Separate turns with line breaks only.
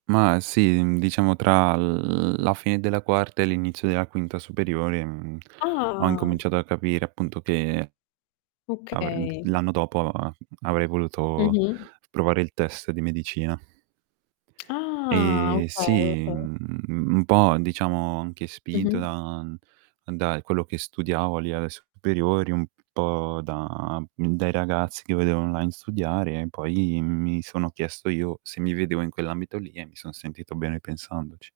Ma sì, uhm, diciamo tra l la fine della quarta e l'inizio della quinta superiore, mhmm, ho
Ah.
incominciato a capire appunto che avrem
Okay.
l'anno dopo a avrei voluto
Mh-mh.
provare il test di medicina.
Ah,
E
okay,
sì,
okay.
mhmm, un po', diciamo anche spinto
Mh-mh.
da da quello che studiavo lì alle superiori un po' da, mhmm, dai ragazzi che vedevo online studiare e poi mi sono chiesto io se mi vedevo in quell'ambito lì e mi son sentito bene pensandoci.